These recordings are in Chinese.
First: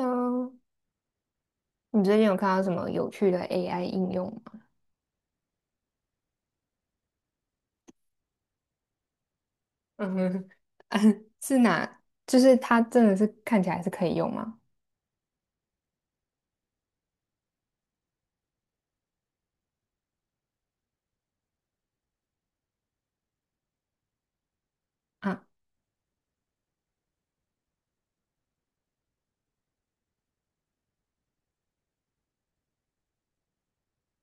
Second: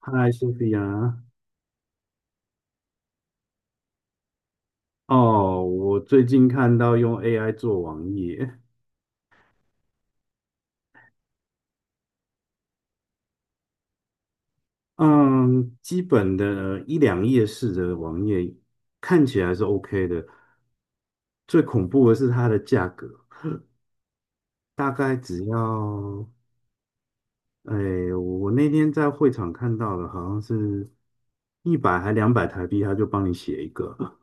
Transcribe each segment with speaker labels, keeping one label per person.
Speaker 1: 嗨，苏 菲亚。
Speaker 2: 你最近有看到什么有趣的 AI 应用吗？
Speaker 1: 哦，我最近看到用 AI 做网页，
Speaker 2: 嗯哼，嗯是哪？就是它真的是看起来是可以用吗？
Speaker 1: 嗯，基本的一两页式的网页看起来是 OK 的。最恐怖的是它的价格，大概
Speaker 2: 啊，
Speaker 1: 只要，哎，我那天在会场看到的，好像是一百还两百台币，他就帮你写一个。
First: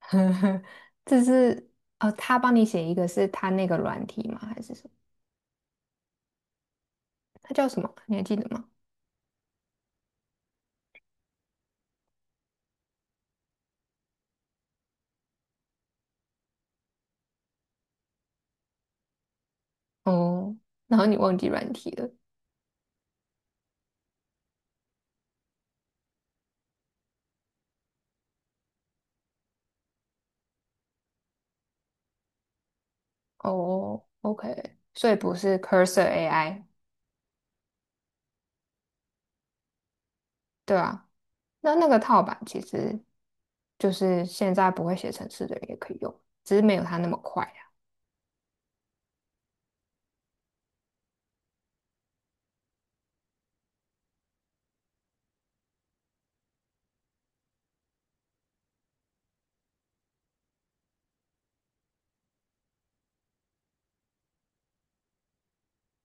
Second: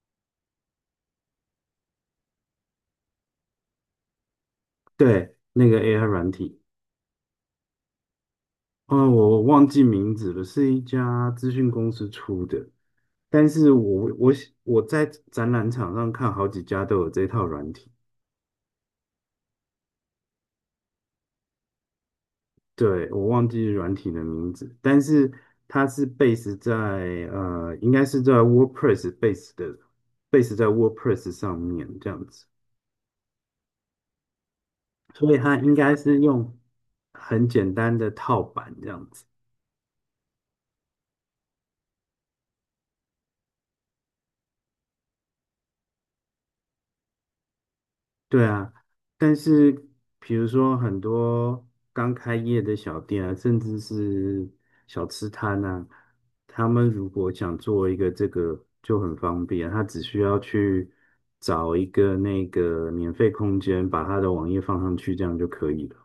Speaker 2: 这是哦，他帮你写一个是他那个软体吗？还是什么？
Speaker 1: 对，那个 AI 软体，
Speaker 2: 他叫什么？你还记得吗？
Speaker 1: 哦，我忘记名字了，是一家资讯公司出的。但是我我在展览场上看好几家都有这套软体。
Speaker 2: 哦，然后你忘记软体了。
Speaker 1: 对，我忘记软体的名字，但是它是 base 在应该是在 WordPress base 在 WordPress 上面这样子，
Speaker 2: 哦，OK，所以
Speaker 1: 所
Speaker 2: 不
Speaker 1: 以它
Speaker 2: 是
Speaker 1: 应该
Speaker 2: Cursor
Speaker 1: 是用
Speaker 2: AI，
Speaker 1: 很简单的套版这样子。
Speaker 2: 对啊。那个套版其实就是现在不会写程式的人也可以用，只是没有它那么快。
Speaker 1: 对啊，但是比如说很多刚开业的小店啊，甚至是小吃摊啊，他们如果想做一个这个就很方便，他只需要去找一个那个免费空间，把他的网页放上去，这样就可以了。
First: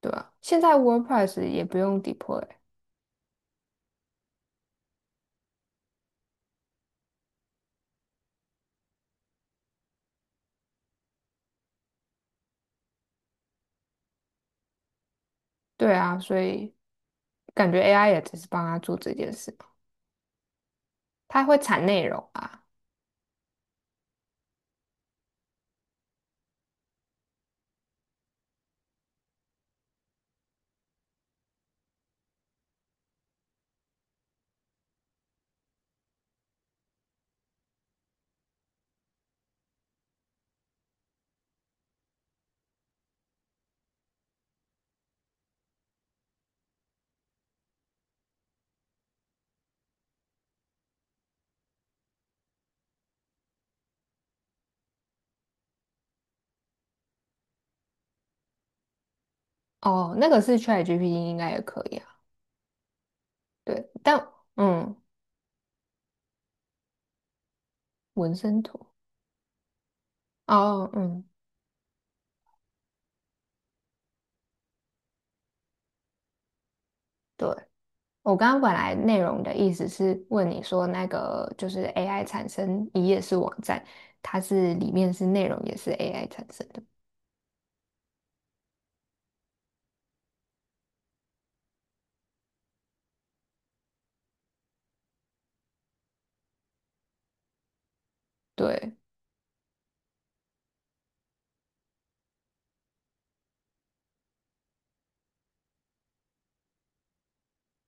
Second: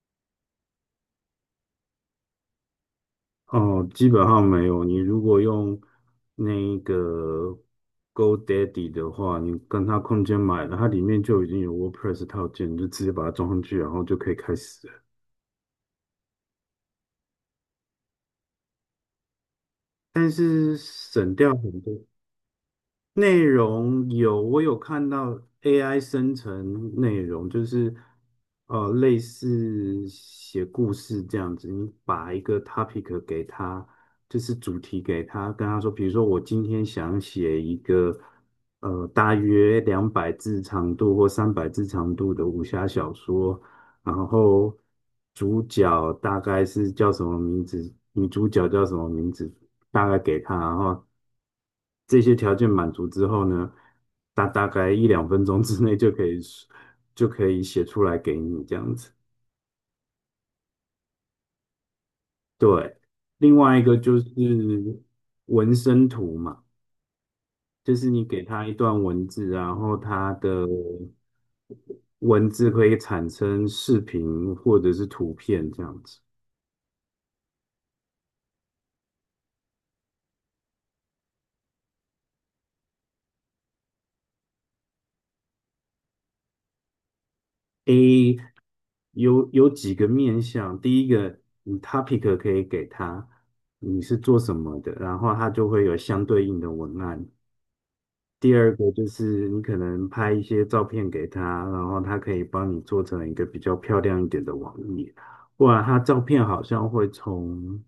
Speaker 2: 对啊，现在 WordPress 也不用 deploy，
Speaker 1: 哦，基本上没有。你如果用那个 GoDaddy 的话，你跟他空间买了，它里面就已经有 WordPress 套件，你就直接把它装上去，然后就可以开始了。
Speaker 2: 对啊，所以感觉 AI 也只是帮他做这件事嘛，
Speaker 1: 但是省
Speaker 2: 它
Speaker 1: 掉
Speaker 2: 会
Speaker 1: 很
Speaker 2: 产
Speaker 1: 多。
Speaker 2: 内容啊。
Speaker 1: 内容有，我有看到 AI 生成内容，就是类似写故事这样子，你把一个 topic 给他，就是主题给他，跟他说，比如说我今天想写一个大约两百字长度或三百字长度的武侠小说，然后主角大概是叫什么名字，女主角叫什么名字，大概给他，然后这些条件满足之后呢，大概一两分钟之内就可以写出来给你这样子。
Speaker 2: 哦，那个是 ChatGPT 应该也可以啊。
Speaker 1: 对，另外一
Speaker 2: 对，
Speaker 1: 个就是
Speaker 2: 但嗯，
Speaker 1: 纹身图嘛，就是你
Speaker 2: 纹
Speaker 1: 给
Speaker 2: 身
Speaker 1: 他一
Speaker 2: 图
Speaker 1: 段文字，然后他的
Speaker 2: 哦，嗯，
Speaker 1: 文字可以产生视频或者是图片这样子。
Speaker 2: 对，我刚刚本来内容的意思是问你说那个就是 AI 产生一页是网站，它是里面是内容也是 AI 产生的，
Speaker 1: A 有几个面向，第一个你 topic 可以给他，你是做什么的，然后他就会有相对应的文案。第二个
Speaker 2: 对，
Speaker 1: 就是你可能拍一些照片给他，然后他可以帮你做成一个比较漂亮一点的网页，不然他照片好像会从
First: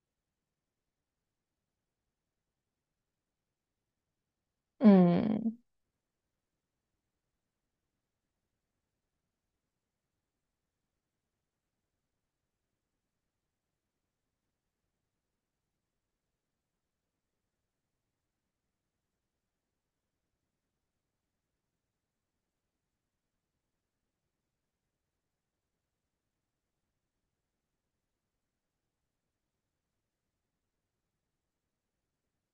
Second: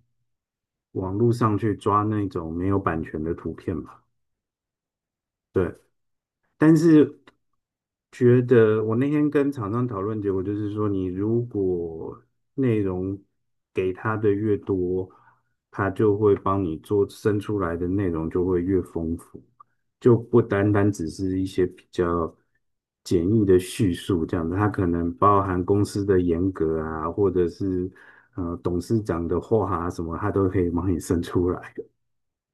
Speaker 1: 网络上去抓那种没有版权的图片吧？
Speaker 2: 嗯。
Speaker 1: 对，但是觉得我那天跟厂商讨论，结果就是说，你如果内容给他的越多，他就会帮你做生出来的内容就会越丰富，就不单单只是一些比较简易的叙述这样子，他可能包含公司的严格啊，或者是董事长的话啊什么，他都可以帮你生出来的。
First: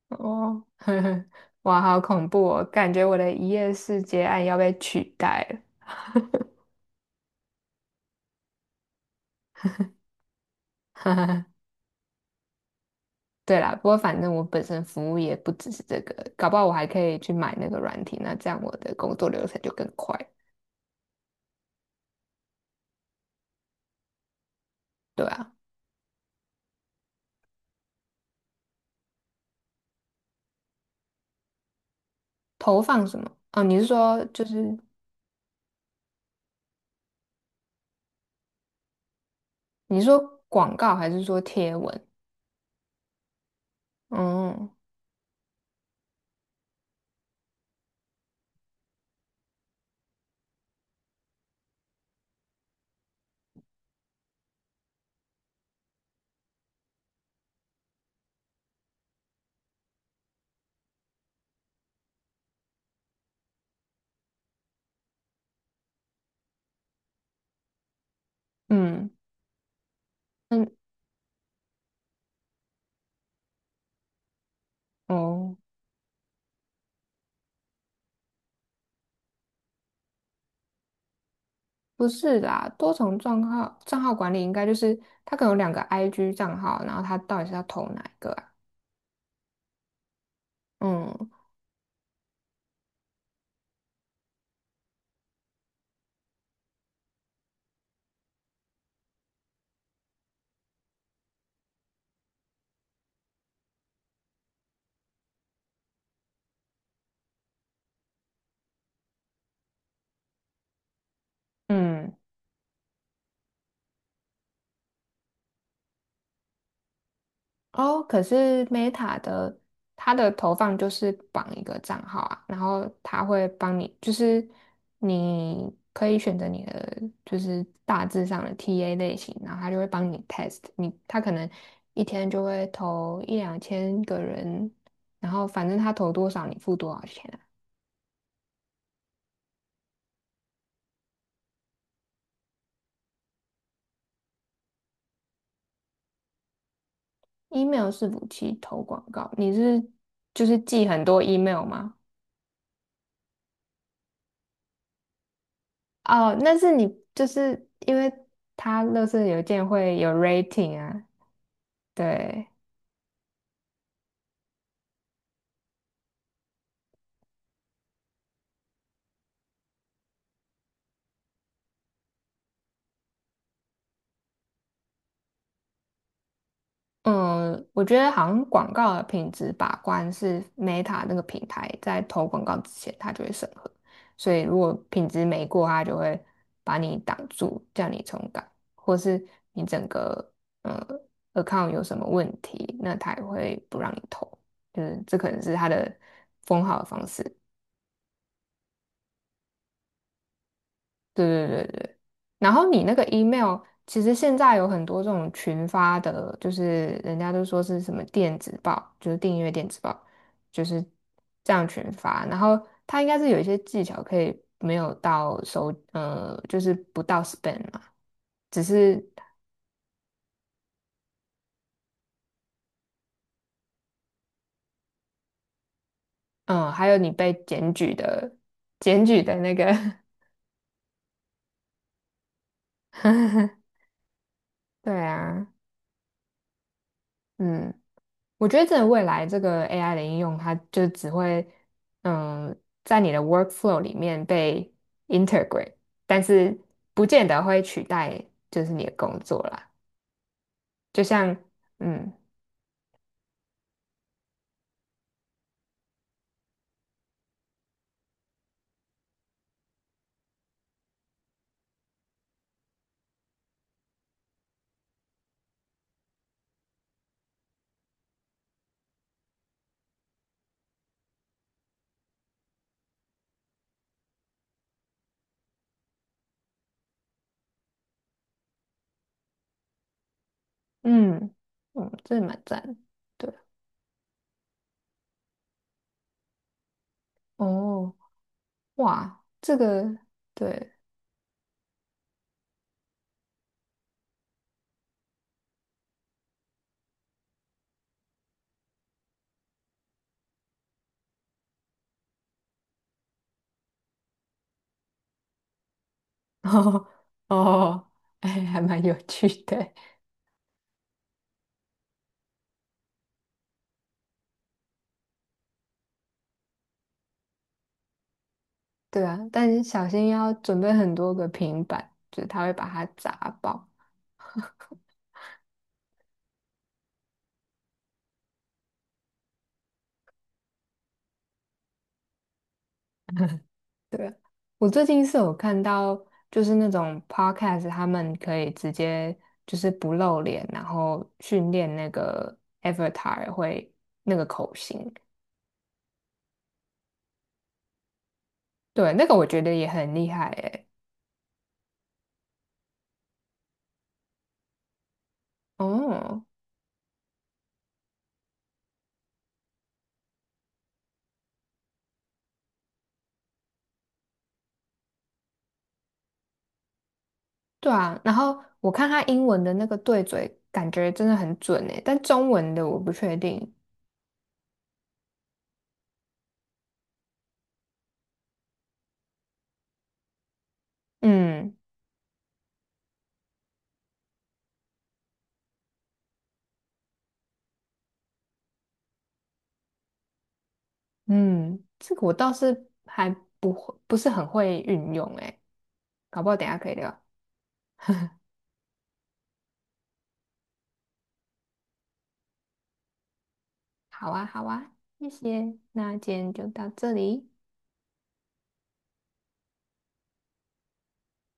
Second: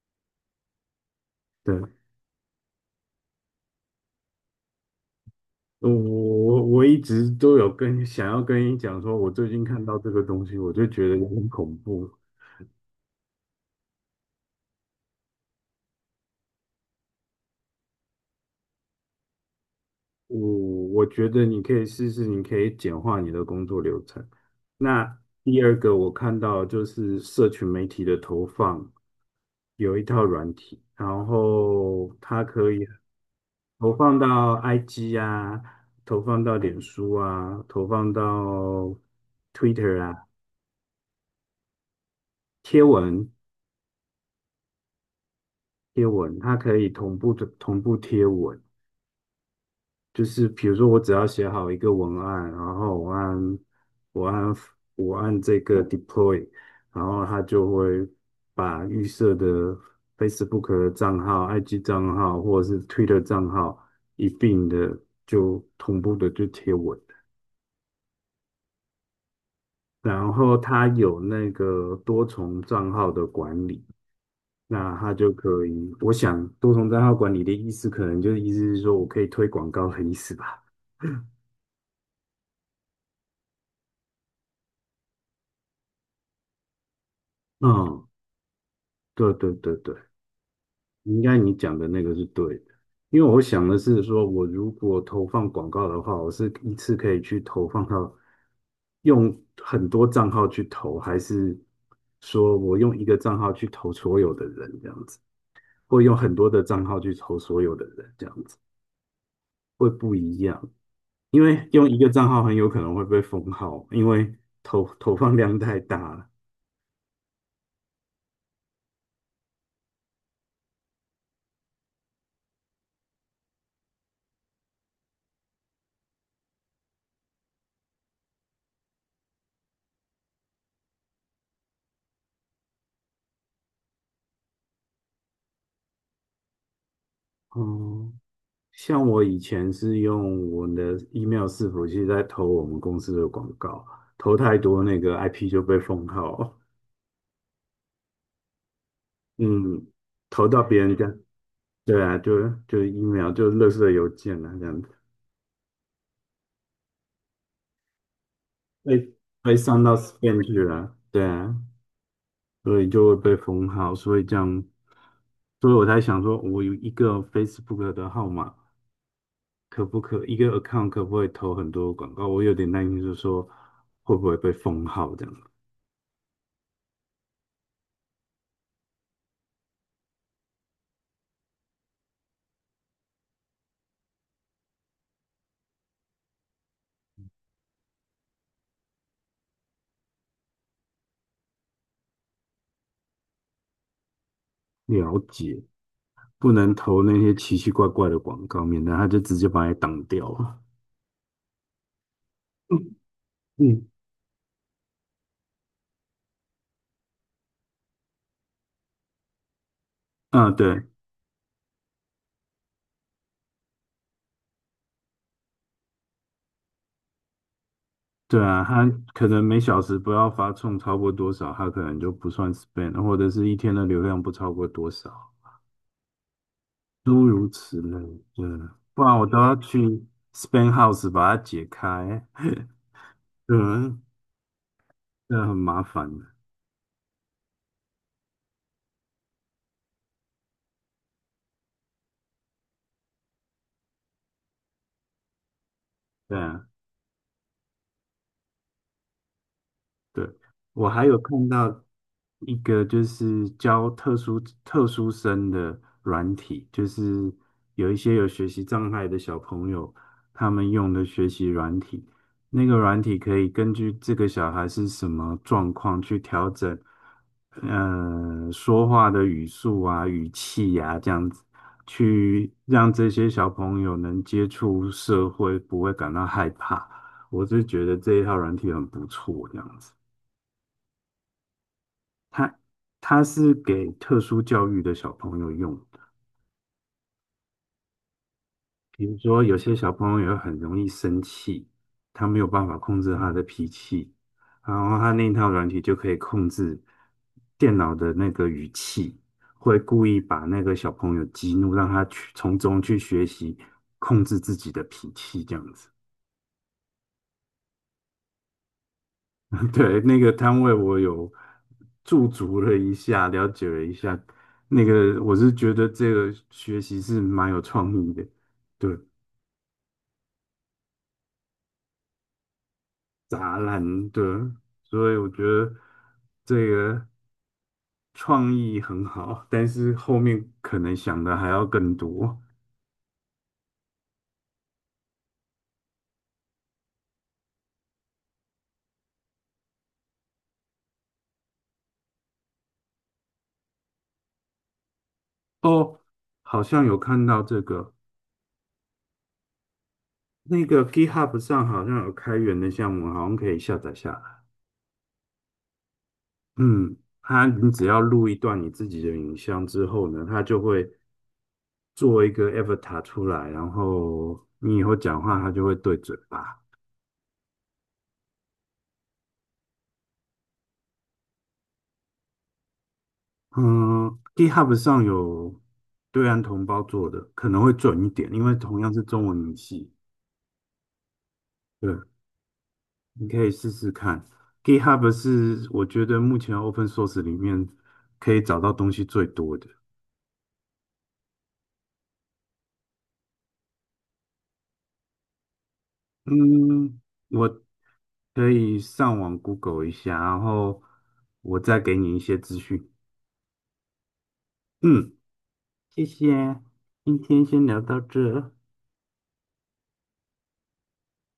Speaker 2: 哦，呵呵，哇，
Speaker 1: 对。
Speaker 2: 好恐怖哦！感觉我的一夜式接案要被取代了。
Speaker 1: 我一直都有想要跟你讲说，我最近看到这个东西，我就觉
Speaker 2: 哈
Speaker 1: 得有
Speaker 2: 哈，
Speaker 1: 点恐怖。
Speaker 2: 对啦，不过反正我本身服务也不只是这个，搞不好我还可以去买那个软体，那这样我的工作流程就更快。
Speaker 1: 我我觉得你可以试试，你可以简化你的工作流程。那
Speaker 2: 对啊，
Speaker 1: 第二个我看到就是社群媒体的投放，有一套软体，然后它可
Speaker 2: 投
Speaker 1: 以
Speaker 2: 放什么？哦，你是
Speaker 1: 投放
Speaker 2: 说就
Speaker 1: 到
Speaker 2: 是
Speaker 1: IG 啊，投放到脸书啊，投放到 Twitter
Speaker 2: 你是说
Speaker 1: 啊，
Speaker 2: 广告还是说贴文？
Speaker 1: 贴文。
Speaker 2: 哦，
Speaker 1: 贴文，它可以同步贴文。就是比如说，我只要写好一个文案，然后我按我按这个 deploy，然后它就会把预设的 Facebook 的账号、IG 账号或者是 Twitter 账号一并的就同步的就贴文，
Speaker 2: 嗯
Speaker 1: 然后
Speaker 2: 嗯，
Speaker 1: 它有那个多重账号的管理。那它就
Speaker 2: 哦，
Speaker 1: 可以，我想多重账号管理的意思，可能就是意思是说我可以推广告的意思吧。
Speaker 2: 不是啦，多重账号管理应该就是它可能有两个 IG 账号，然后它到底是要投哪
Speaker 1: 嗯，
Speaker 2: 一个啊？
Speaker 1: 对对对对。应
Speaker 2: 嗯
Speaker 1: 该你讲的那个是对的，因为我想的是说，我如果投放广告的话，我是一次可以去投放到用很多账号去投，还是说我用一个账号去投所有的人这样子，或用很多的账号去投所有的人这样子，会不一样。因为用一个
Speaker 2: 嗯。
Speaker 1: 账号很有可能会被封号，因为投放量太大了。
Speaker 2: 哦，可是 Meta 的它的投放就是绑一个账号啊，然后它会帮你，就是你可以选择你的就是大致上的 TA 类型，然后它就会帮你 test 你，它可能一天就会投一两千个人，然后反正它投多少你付多少钱啊。
Speaker 1: 哦，像我以前是用我的 email 伺服器在投我们公司的广告，投太多那个 IP 就被封号。
Speaker 2: email 是武器投广告，你是
Speaker 1: 嗯，
Speaker 2: 就
Speaker 1: 投
Speaker 2: 是
Speaker 1: 到别
Speaker 2: 寄
Speaker 1: 人
Speaker 2: 很
Speaker 1: 家，
Speaker 2: 多 email 吗？
Speaker 1: 对啊，就 email 就垃圾邮件啊，这样子
Speaker 2: 哦，那是你就是因为它乐
Speaker 1: 被
Speaker 2: 圾邮
Speaker 1: 被
Speaker 2: 件
Speaker 1: 上到
Speaker 2: 会有
Speaker 1: spam 去
Speaker 2: rating
Speaker 1: 了，
Speaker 2: 啊，
Speaker 1: 对啊，
Speaker 2: 对，
Speaker 1: 所以就会被封号，所以这样，所以我才想说，我有一个 Facebook 的号码，可不可一个 account 可不可以投很多广告？我有点担心，就是说会不会被封号这样。
Speaker 2: 嗯，我觉得好像广告的品质把关是 Meta 那个平台在投广告之前，它就会审核，所以如果品质没过，它就会把你挡住，叫你重改，或是你整个呃 account 有什么问题，那它也会不让你投，就是
Speaker 1: 了
Speaker 2: 这可能是
Speaker 1: 解，
Speaker 2: 它的
Speaker 1: 不
Speaker 2: 封
Speaker 1: 能
Speaker 2: 号的
Speaker 1: 投
Speaker 2: 方
Speaker 1: 那些
Speaker 2: 式。
Speaker 1: 奇奇怪怪的广告，免得他就直接把你挡掉了。
Speaker 2: 对对对对，然后你那
Speaker 1: 嗯，
Speaker 2: 个 email，
Speaker 1: 嗯，
Speaker 2: 其实现在有很多这种群发的，就是人家都说是什么电子报，就是订阅电子报，
Speaker 1: 啊，
Speaker 2: 就是
Speaker 1: 对
Speaker 2: 这样群发。然后它应该是有一些技巧可以没有到收，就是不到 spam 嘛，
Speaker 1: 对
Speaker 2: 只
Speaker 1: 啊，他
Speaker 2: 是
Speaker 1: 可能每小时不要发送超过多少，他可能就不算 s p e n d， 或者是一天的流量不超过多少，
Speaker 2: 还有你
Speaker 1: 诸
Speaker 2: 被
Speaker 1: 如
Speaker 2: 检
Speaker 1: 此
Speaker 2: 举
Speaker 1: 类
Speaker 2: 的，
Speaker 1: 的，不
Speaker 2: 检
Speaker 1: 然
Speaker 2: 举
Speaker 1: 我
Speaker 2: 的
Speaker 1: 都要
Speaker 2: 那个
Speaker 1: 去 s p e n d house 把它解开。嗯，
Speaker 2: 对
Speaker 1: 这
Speaker 2: 啊，
Speaker 1: 很麻烦的。
Speaker 2: 嗯。我觉得真的未来这个 AI 的应用，它就只会嗯，在你的 workflow 里面被 integrate，但
Speaker 1: 对
Speaker 2: 是
Speaker 1: 啊，
Speaker 2: 不见得会取代就是你的工作啦。
Speaker 1: 对，我
Speaker 2: 就
Speaker 1: 还有
Speaker 2: 像
Speaker 1: 看到
Speaker 2: 嗯
Speaker 1: 一个就是教特殊生的软体，就是有一些有学习障碍的小朋友，他们用的学习软体，那个软体可以根据这个小孩是什么状况去调整，说话的语速啊、语气啊，这样子，去让这些小朋友能接触社会，不会感到害怕。我是觉得这一套软体很不错，这样子。
Speaker 2: 嗯嗯，这蛮
Speaker 1: 它
Speaker 2: 赞的，
Speaker 1: 它
Speaker 2: 对
Speaker 1: 是给特殊教育的小朋友用的，
Speaker 2: 哦
Speaker 1: 比如
Speaker 2: 哇，
Speaker 1: 说有
Speaker 2: 这
Speaker 1: 些小
Speaker 2: 个
Speaker 1: 朋友很
Speaker 2: 对
Speaker 1: 容易生气，他没有办法控制他的脾气，然后他那一套软体就可以控制电脑的那个语气，会故意把那个小朋友激怒，让他去从中去学习控制自己的脾气，这样子。
Speaker 2: 哦哦，哎，还蛮有趣 的，
Speaker 1: 对，那个摊位我有驻足了一下，了解了一下。那个我是觉得这个学习是蛮有创意的，对，
Speaker 2: 对啊，但是小心要准备很多个平板，就是它会把它砸
Speaker 1: 杂
Speaker 2: 爆。
Speaker 1: 烂，的，所以我觉得这个创意很好，但是后面可能想的还要更多。
Speaker 2: 对，我最近是有看到，就是那种 podcast，他们可以直接就是不露脸，然后训练那个 avatar 会那个口型，
Speaker 1: 哦，好像有看到这个，
Speaker 2: 对，那个我觉得也很厉害
Speaker 1: 那
Speaker 2: 诶。
Speaker 1: 个 GitHub 上好像有开源的项目，好像可以下载下来。
Speaker 2: 哦，
Speaker 1: 嗯，它你只要录一段你自己的影像之后呢，它就会做一个 avatar 出来，然后你以后讲话，它就会对嘴巴。
Speaker 2: 对啊，然后我看他英文的那个对嘴，感觉真的很准诶，但中文的我不确定。
Speaker 1: 嗯，GitHub 上有对岸同胞做的，可能会准一点，因为同样是中文语系。
Speaker 2: 嗯
Speaker 1: 对，你可以试试看。GitHub 是我觉得目前 open source 里面可以找到东西最多的。
Speaker 2: 嗯，这个我倒是还不会，不是很会运用诶，搞不好等一下可以
Speaker 1: 嗯，
Speaker 2: 聊。
Speaker 1: 我可以上网 Google 一下，然后我再给你一些资讯。
Speaker 2: 好啊，好啊，谢
Speaker 1: 嗯，
Speaker 2: 谢，那
Speaker 1: 谢
Speaker 2: 今天就
Speaker 1: 谢，
Speaker 2: 到这
Speaker 1: 今
Speaker 2: 里，
Speaker 1: 天先聊到这，